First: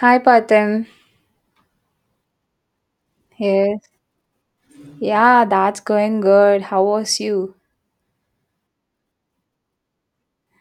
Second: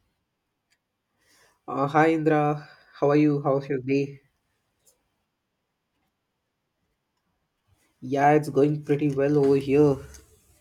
Hi, Patim. Hi Indra, how are you? How's your Here. day? Yeah, that's going good. How was you? Yeah, it's going pretty well over here.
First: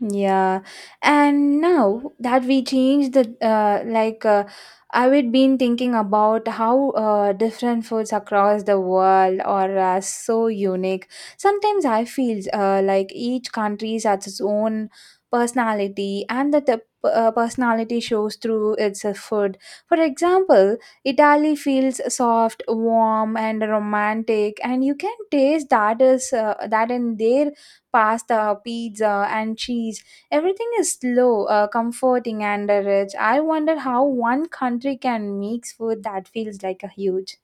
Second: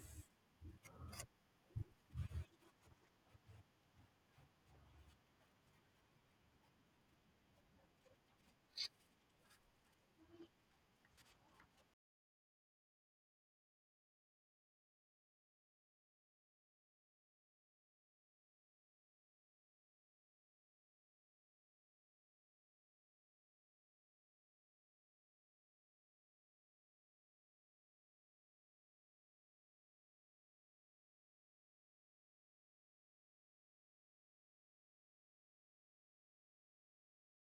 Yeah, and now that we change I would been thinking about how different foods across the world are so unique. Sometimes I feel like each country has its own personality, and that the personality shows through its food. For example, Italy feels soft, warm, and romantic, and you can taste that in their pasta, pizza, and cheese. Everything is slow, comforting, and rich. I wonder how one country can make food that feels like a huge.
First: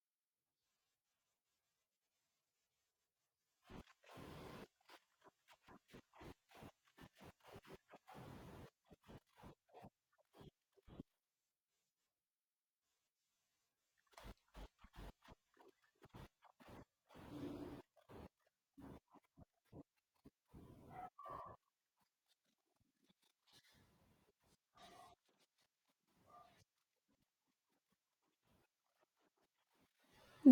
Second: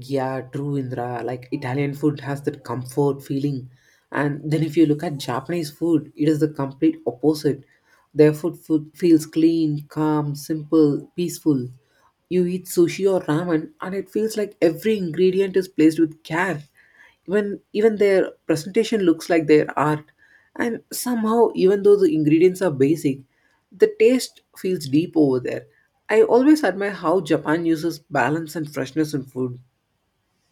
Yeah, true, Indra. Like Italian food has that comfort feeling. And then if you look at Japanese food, it is the complete opposite. Their food feels clean, calm, simple, peaceful. You eat sushi or ramen and it feels like every ingredient is placed with care. Even their presentation looks like their art. And somehow, even though the ingredients are basic, the taste feels deep over there. I always admire how Japan uses balance and freshness in food.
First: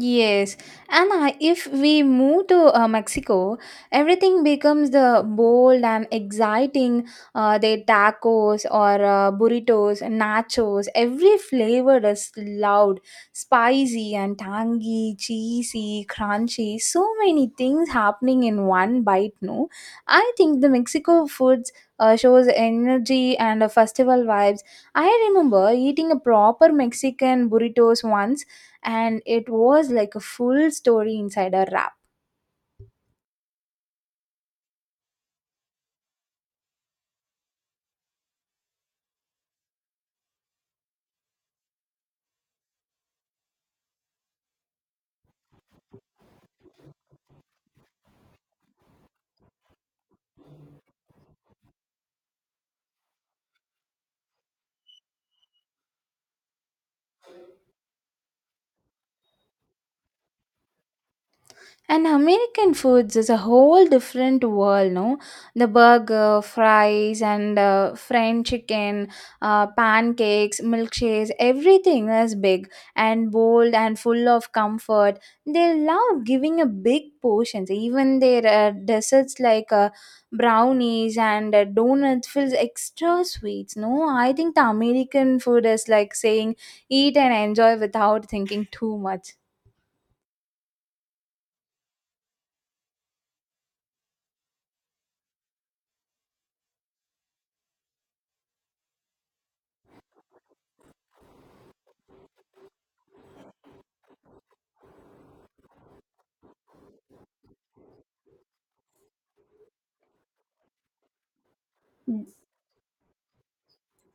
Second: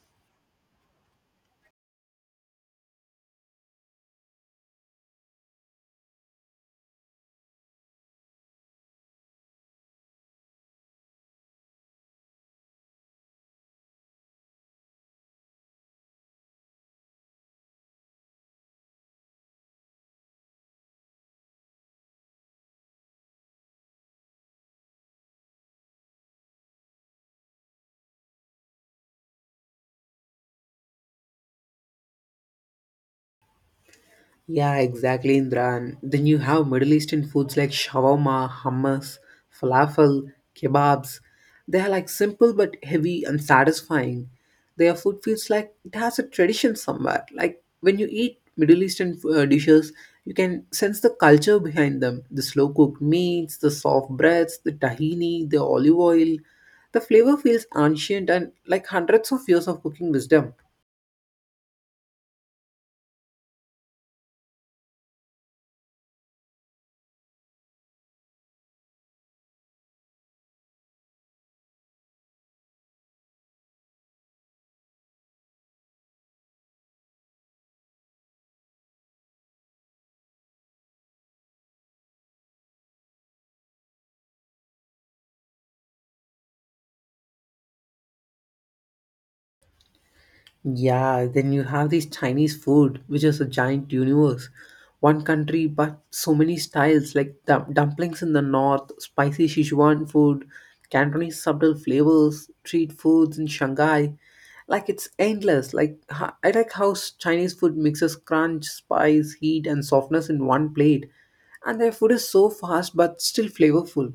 Yes, and if we move to Mexico, everything becomes the bold and exciting. The tacos or burritos, nachos, every flavor is loud, spicy and tangy, cheesy, crunchy. So many things happening in one bite. No, I think the Mexico foods shows energy and festival vibes. I remember eating a proper Mexican burritos once, and it was like a full story inside a wrap. Yeah, exactly, Indra. And then you have Middle Eastern foods like shawarma, hummus, falafel, kebabs. They are like simple but heavy and satisfying. Their food feels like it has a tradition somewhere. Like when you eat Middle Eastern dishes, you can sense the culture behind them. The slow cooked meats, the soft breads, the tahini, the olive oil. The flavor feels ancient and like hundreds of years of cooking wisdom. And American foods is a whole different world, no? The burger, fries, and French chicken, pancakes, milkshakes, everything is big and bold and full of comfort. They love giving a big portions. Even their desserts like brownies and donuts feels extra sweets, no? I think the American food is like saying eat and enjoy without thinking too much. Yeah, then you have this Chinese food, which is a giant universe. One country, but so many styles like dumplings in the north, spicy Sichuan food, Cantonese subtle flavors, street foods in Shanghai. Like it's endless. Like I like how Chinese food mixes crunch, spice, heat, and softness in one plate. And their food is so fast but still flavorful.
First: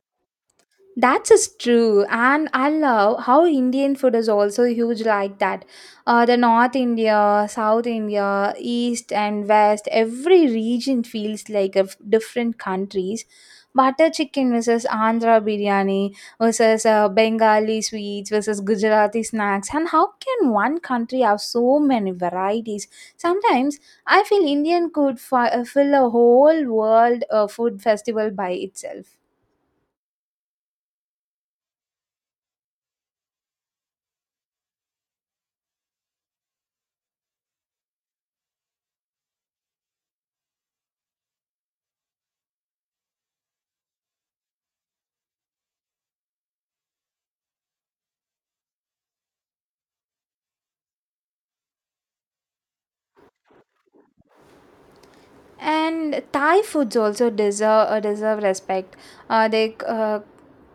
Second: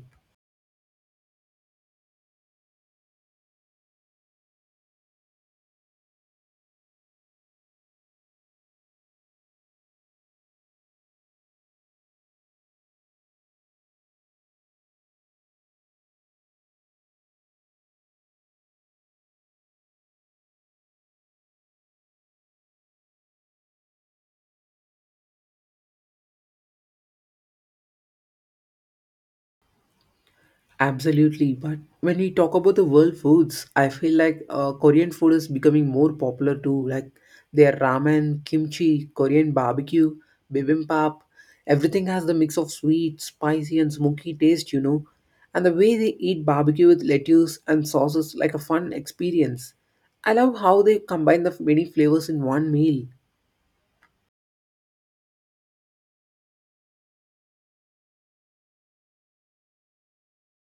That's just true, and I love how Indian food is also huge like that. The North India, South India, East and West, every region feels like a different countries. Butter chicken versus Andhra biryani versus Bengali sweets versus Gujarati snacks, and how can one country have so many varieties? Sometimes I feel Indian could fill a whole world food festival by itself. Absolutely, but when we talk about the world foods, I feel like Korean food is becoming more popular too. Like their ramen, kimchi, Korean barbecue, bibimbap, everything has the mix of sweet, spicy, and smoky taste, you know. And the way they eat barbecue with lettuce and sauces like a fun experience. I love how they combine the many flavors in one meal. And Thai foods also deserve respect. They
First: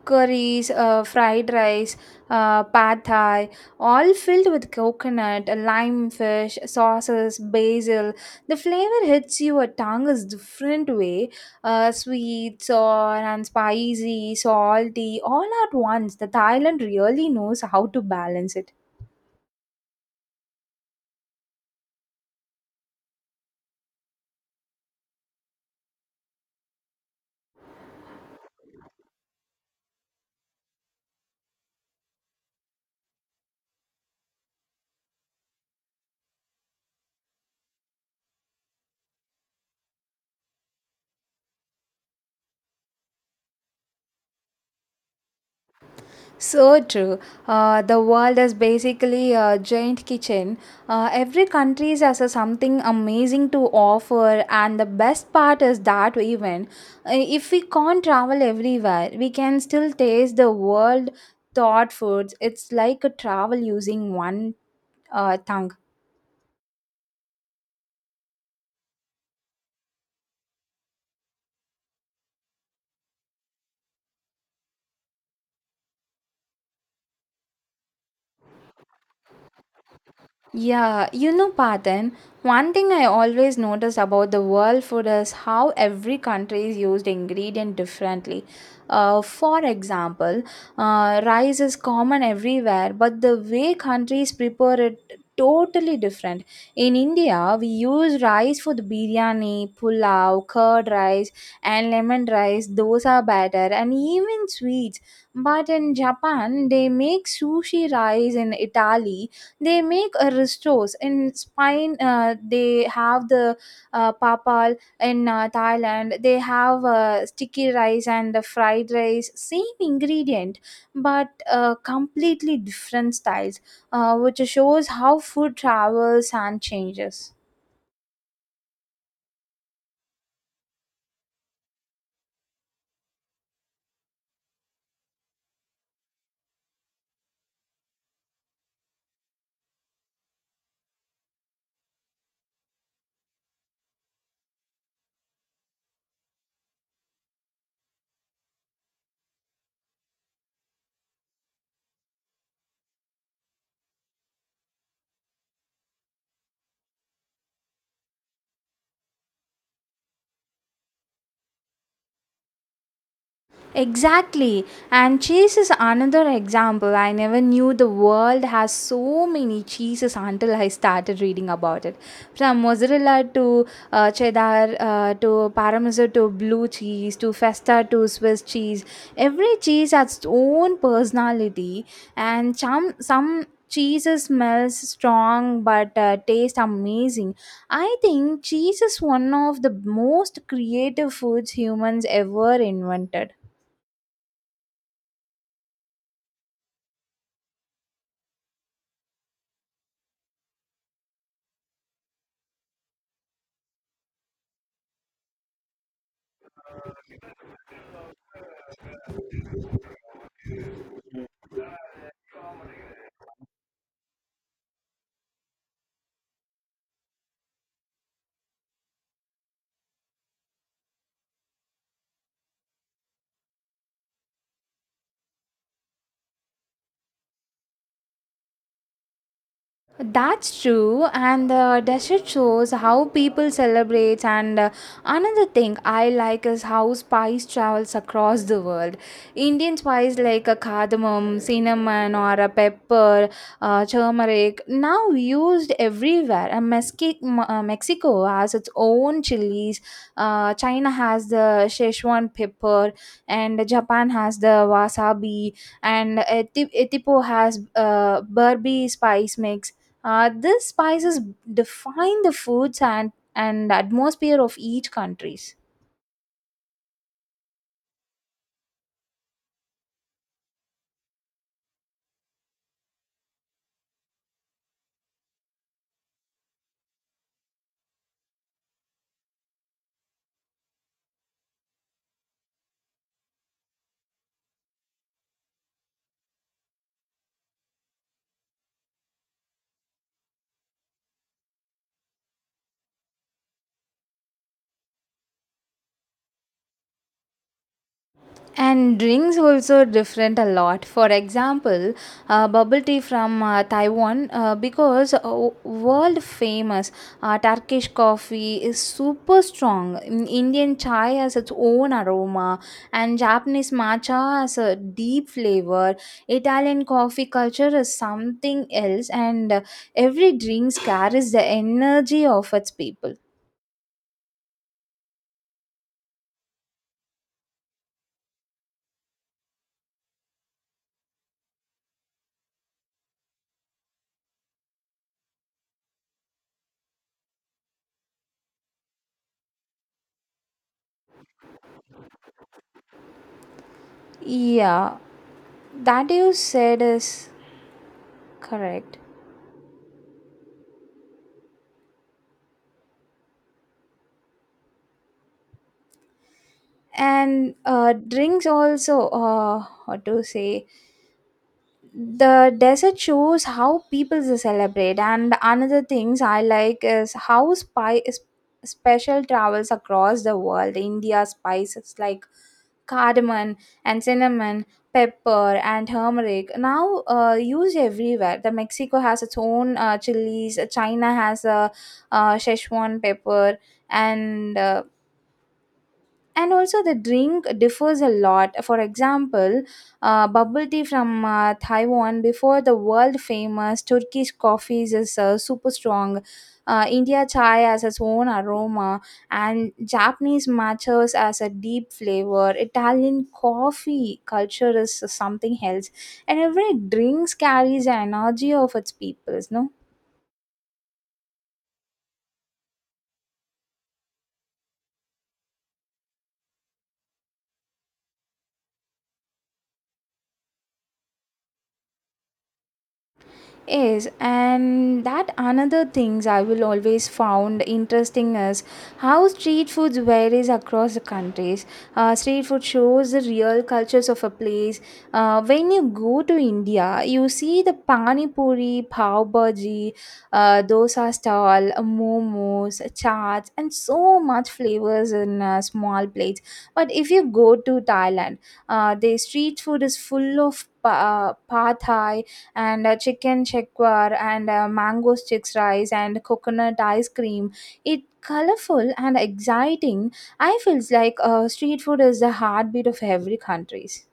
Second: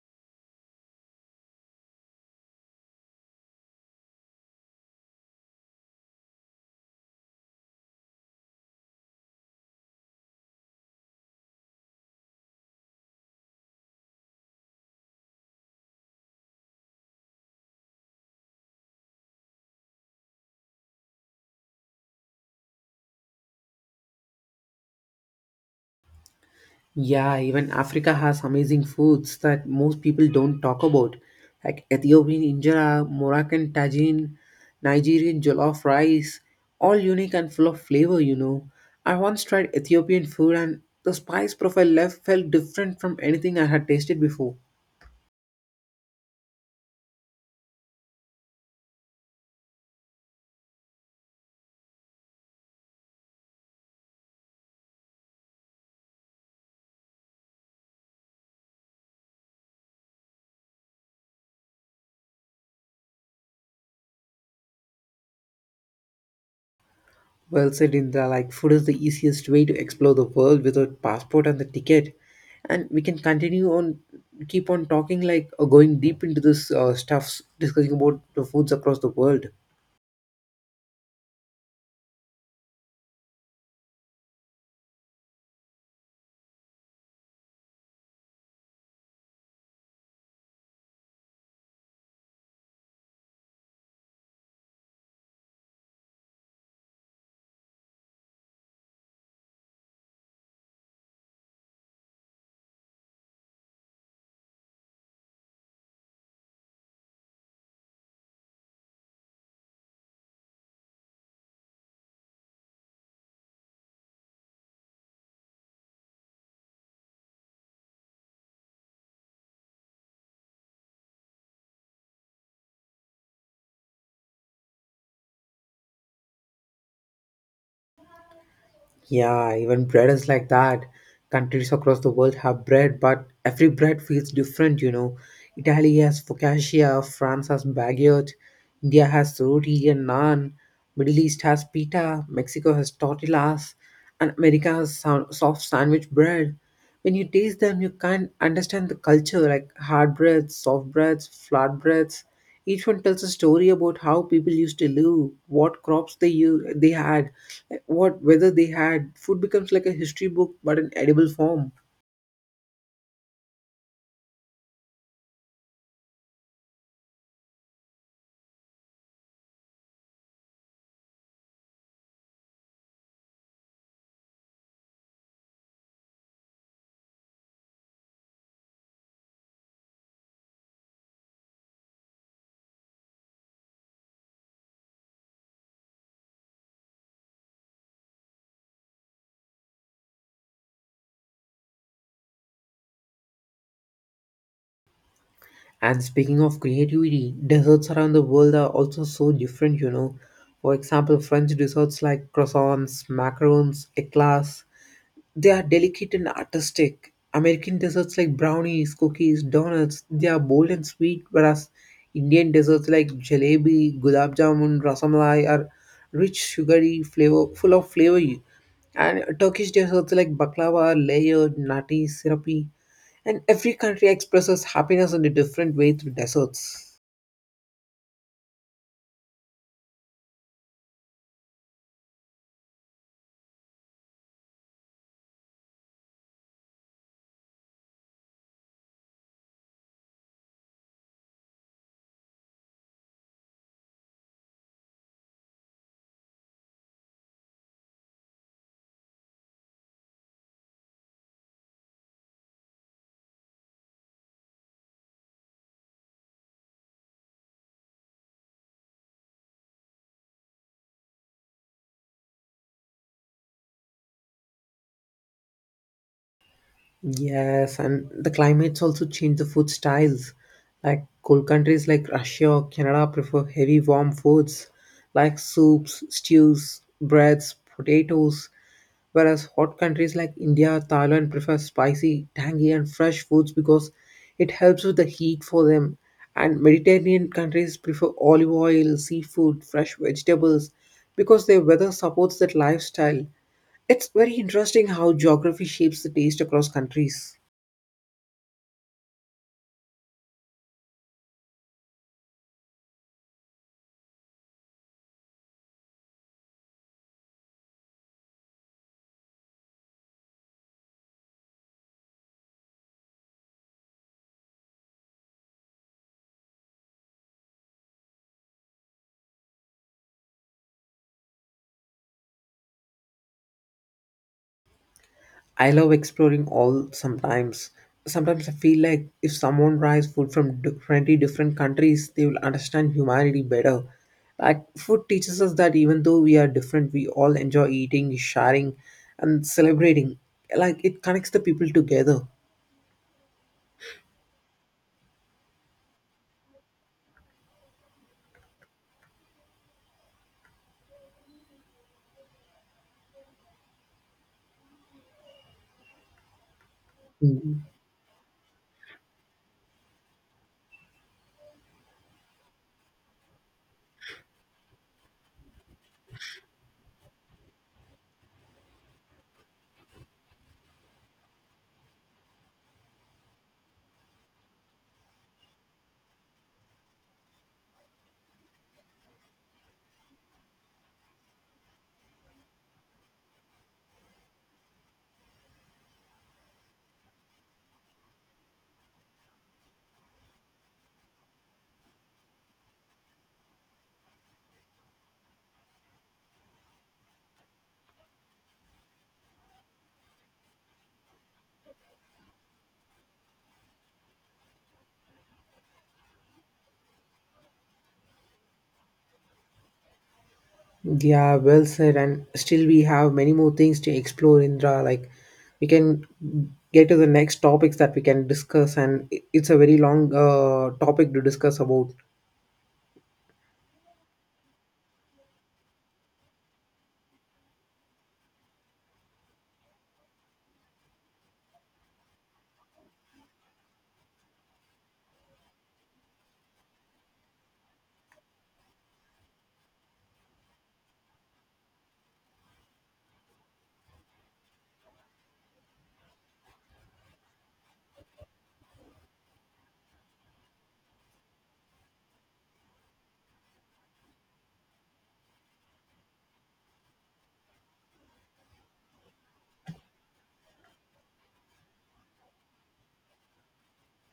curries, fried rice, pad thai, all filled with coconut, lime fish, sauces, basil. The flavor hits your a tongue is different way. Sweet, sour, and spicy, salty, all at once. The Thailand really knows how to balance it. Yeah, even Africa has amazing foods that most people don't talk about, like Ethiopian injera, Moroccan tagine, Nigerian jollof rice, all unique and full of flavor, you know. I once tried Ethiopian food and the spice profile left felt different from anything I had tasted before. So true. The world is basically a giant kitchen. Every country has a something amazing to offer, and the best part is that even if we can't travel everywhere, we can still taste the world thought foods. It's like a travel using one tongue. Well said in the like food is the easiest way to explore the world without passport and the ticket. And we can continue on keep on talking like going deep into this stuffs discussing about the foods across the world. Yeah, you know, Patan, one thing I always notice about the world food is how every country is used ingredient differently. For example, rice is common everywhere, but the way countries prepare it totally different. In India, we use rice for the biryani, pulao, curd rice, and lemon rice, dosa batter, and even sweets. But in Japan, they make sushi rice. In Italy, they make a restos. In Spain, they have the papal. In Thailand, they have sticky rice and the fried rice, same ingredient but completely different styles, which shows how food travels and changes. Yeah, even bread is like that. Countries across the world have bread, but every bread feels different, you know. Italy has focaccia, France has baguette, India has roti and naan, Middle East has pita, Mexico has tortillas, and America has soft sandwich bread. When you taste them, you can't understand the culture, like hard breads, soft breads, flat breads. Each one tells a story about how people used to live, what crops they had, what weather they had. Food becomes like a history book but in edible form. Exactly. And cheese is another example. I never knew the world has so many cheeses until I started reading about it. From mozzarella to cheddar to parmesan to blue cheese to feta to Swiss cheese. Every cheese has its own personality, and some cheeses smells strong but taste amazing. I think cheese is one of the most creative foods humans ever invented. And speaking of creativity, desserts around the world are also so different, you know. For example, French desserts like croissants, macarons, eclairs, they are delicate and artistic. American desserts like brownies, cookies, donuts, they are bold and sweet, whereas Indian desserts like jalebi, gulab jamun, rasamalai are rich, sugary, flavor, full of flavor. And Turkish desserts like baklava are layered, nutty, syrupy. And every country expresses happiness in a different way through desserts. That's true, and the desert shows how people celebrate. And another thing I like is how spice travels across the world. Indian spice like a cardamom, cinnamon, or a pepper, turmeric, now used everywhere. And Mexico has its own chilies. China has the Szechuan pepper, and Japan has the wasabi, and Etipo has Burby spice mix, these spices define the foods and atmosphere of each countries. Yes, and the climates also change the food styles. Like cold countries like Russia or Canada prefer heavy warm foods like soups, stews, breads, potatoes, whereas hot countries like India, Thailand prefer spicy, tangy and fresh foods because it helps with the heat for them. And Mediterranean countries prefer olive oil, seafood, fresh vegetables because their weather supports that lifestyle. It's very interesting how geography shapes the taste across countries. And drinks also different a lot. For example, bubble tea from Taiwan because world famous Turkish coffee is super strong. Indian chai has its own aroma, and Japanese matcha has a deep flavor. Italian coffee culture is something else, and every drinks carries the energy of its people. I love exploring all sometimes. Sometimes I feel like if someone tries food from 20 different countries, they will understand humanity better. Like, food teaches us that even though we are different, we all enjoy eating, sharing, and celebrating. Like, it connects the people together. Yeah, that you said is correct. And Mm. Drinks also what to say, the desert shows how people they celebrate. And another things I like is how spy is special travels across the world. India spices like cardamom and cinnamon, pepper and turmeric, now used everywhere. The Mexico has its own chilies. China has a Szechuan pepper. And uh, and also the drink differs a lot. For example, bubble tea from Taiwan, before the world famous Turkish coffees is super strong. India chai has its own aroma, and Japanese matchas as a deep flavor. Italian coffee culture is something else, and every drinks carries an energy of its peoples, no? Yeah, well said. And still, we have many more things to explore, Indra. Like, we can get to the next topics that we can discuss, and it's a very long topic to discuss about. Yes, and that another things I will always found interesting is how street foods varies across the countries. Street food shows the real cultures of a place. When you go to India, you see the pani puri, pav bhaji, dosa stall, momos, chaats, and so much flavors in small plates. But if you go to Thailand, the street food is full of pad thai and chicken shekwar and mango sticks rice and coconut ice cream. It colorful and exciting. I feels like street food is the heartbeat of every countries.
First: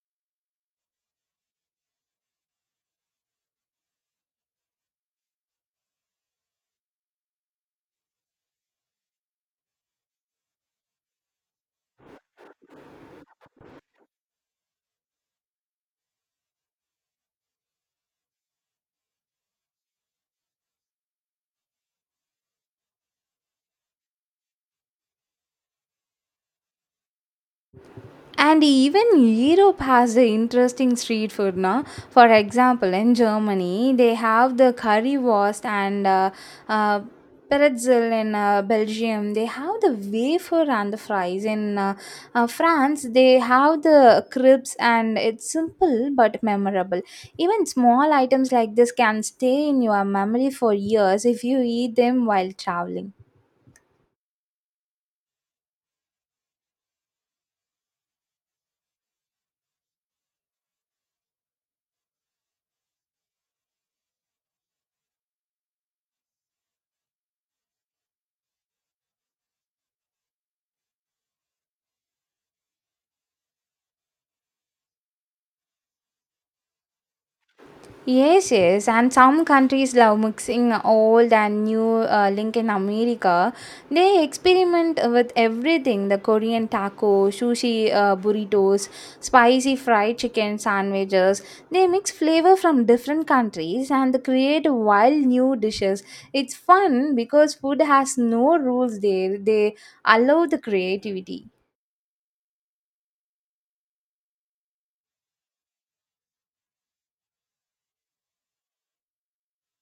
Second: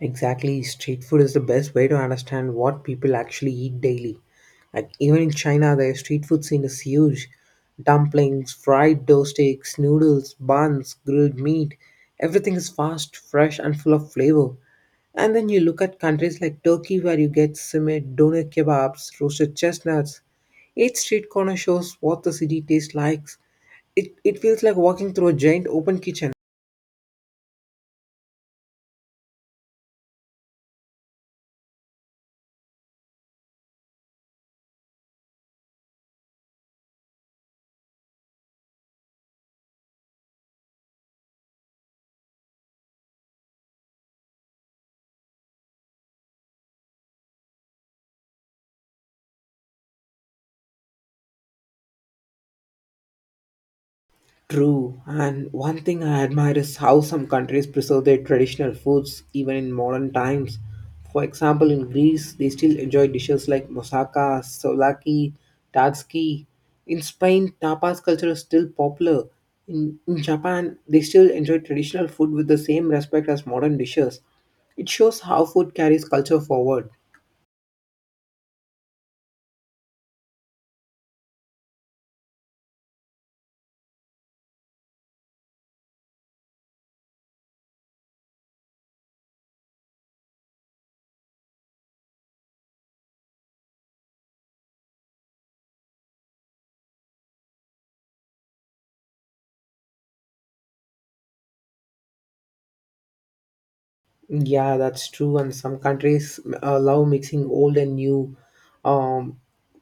Exactly, street food is the best way to understand what people actually eat daily. Like even in China, their street food scene is huge. Dumplings, fried dough sticks, noodles, buns, grilled meat, everything is fast, fresh, and full of flavor. And then you look at countries like Turkey, where you get simit, doner kebabs, roasted chestnuts. Each street corner shows what the city tastes like. It feels like walking through a giant open kitchen. And even Europe has the interesting street food, no? For example, in Germany, they have the currywurst and uh, pretzel. In Belgium, they have the wafer and the fries. In France, they have the crepes, and it's simple but memorable. Even small items like this can stay in your memory for years if you eat them while traveling. True, and one thing I admire is how some countries preserve their traditional foods even in modern times. For example, in Greece, they still enjoy dishes like moussaka, souvlaki, tatsuki. In Spain, tapas culture is still popular. In Japan, they still enjoy traditional food with the same respect as modern dishes. It shows how food carries culture forward. Yes, yes, and some countries love mixing old and new. Link in America, they experiment with everything: the Korean taco, sushi, burritos, spicy fried chicken sandwiches. They mix flavor from different countries and they create wild new dishes. It's fun because food has no rules there. They allow the creativity. Yeah, that's true. And some countries allow mixing old and new um,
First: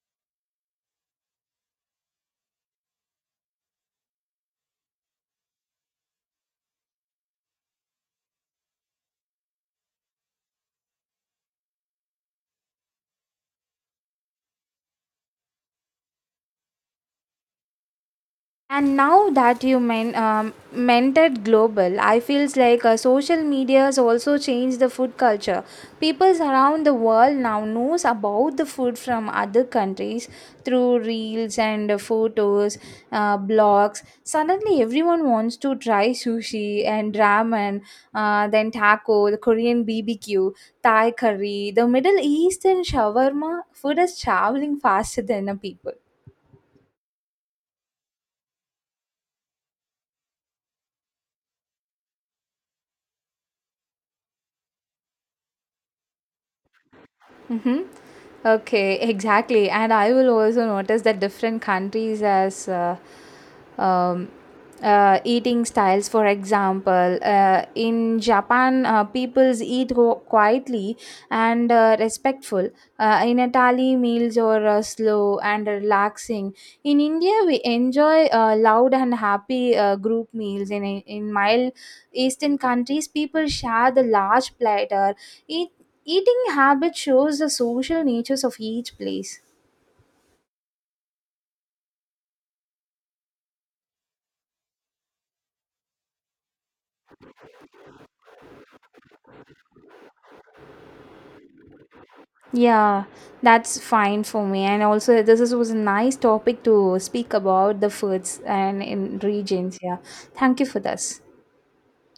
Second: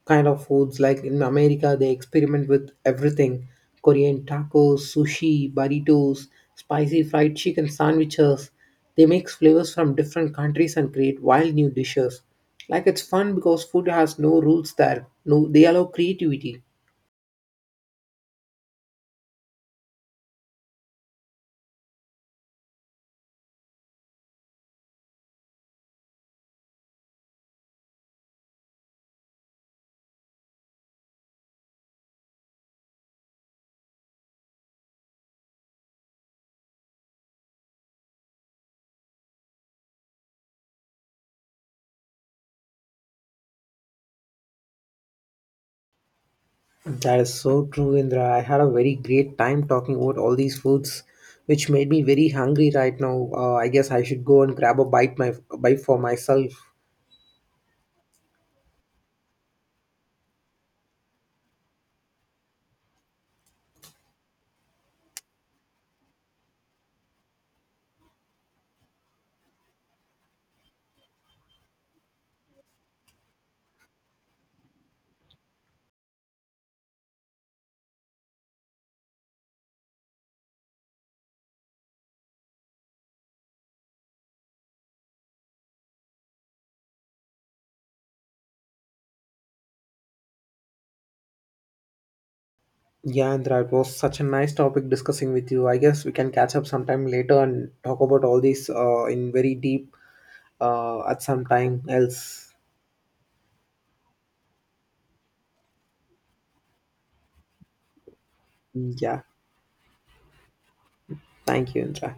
kind of foods. Like in America, they experiment with everything: Korean tacos, sushi, burritos, spicy fried chicken sandwiches. They mix flavors from different countries and create wild new dishes. Like it's fun because food has no rules there. No, they allow creativity. And now that you mentored global, I feels like social media has also changed the food culture. People around the world now knows about the food from other countries through reels and photos, blogs. Suddenly, everyone wants to try sushi and ramen, then taco, the Korean BBQ, Thai curry, the Middle Eastern shawarma. Food is traveling faster than the people. That is so true, Indra. I had a very great time talking about all these foods, which made me very hungry right now. I guess I should go and grab a bite my bite for myself. Mm-hmm. Okay, exactly. And I will also notice that different countries as um, eating styles. For example, in Japan, peoples eat quietly and respectful. In Italy, meals are slow and relaxing. In India, we enjoy loud and happy group meals. In mild Eastern countries, people share the large platter, each. Eating habit shows the social natures of each place. Yeah, Indra, it was such a nice topic discussing with you. I guess we can catch up sometime later and talk about all these in very deep at some time else. Yeah, that's fine for me. And also, this is, was a nice topic to speak about the foods and in Yeah, regions. Yeah, thank you for this. thank you, Indra.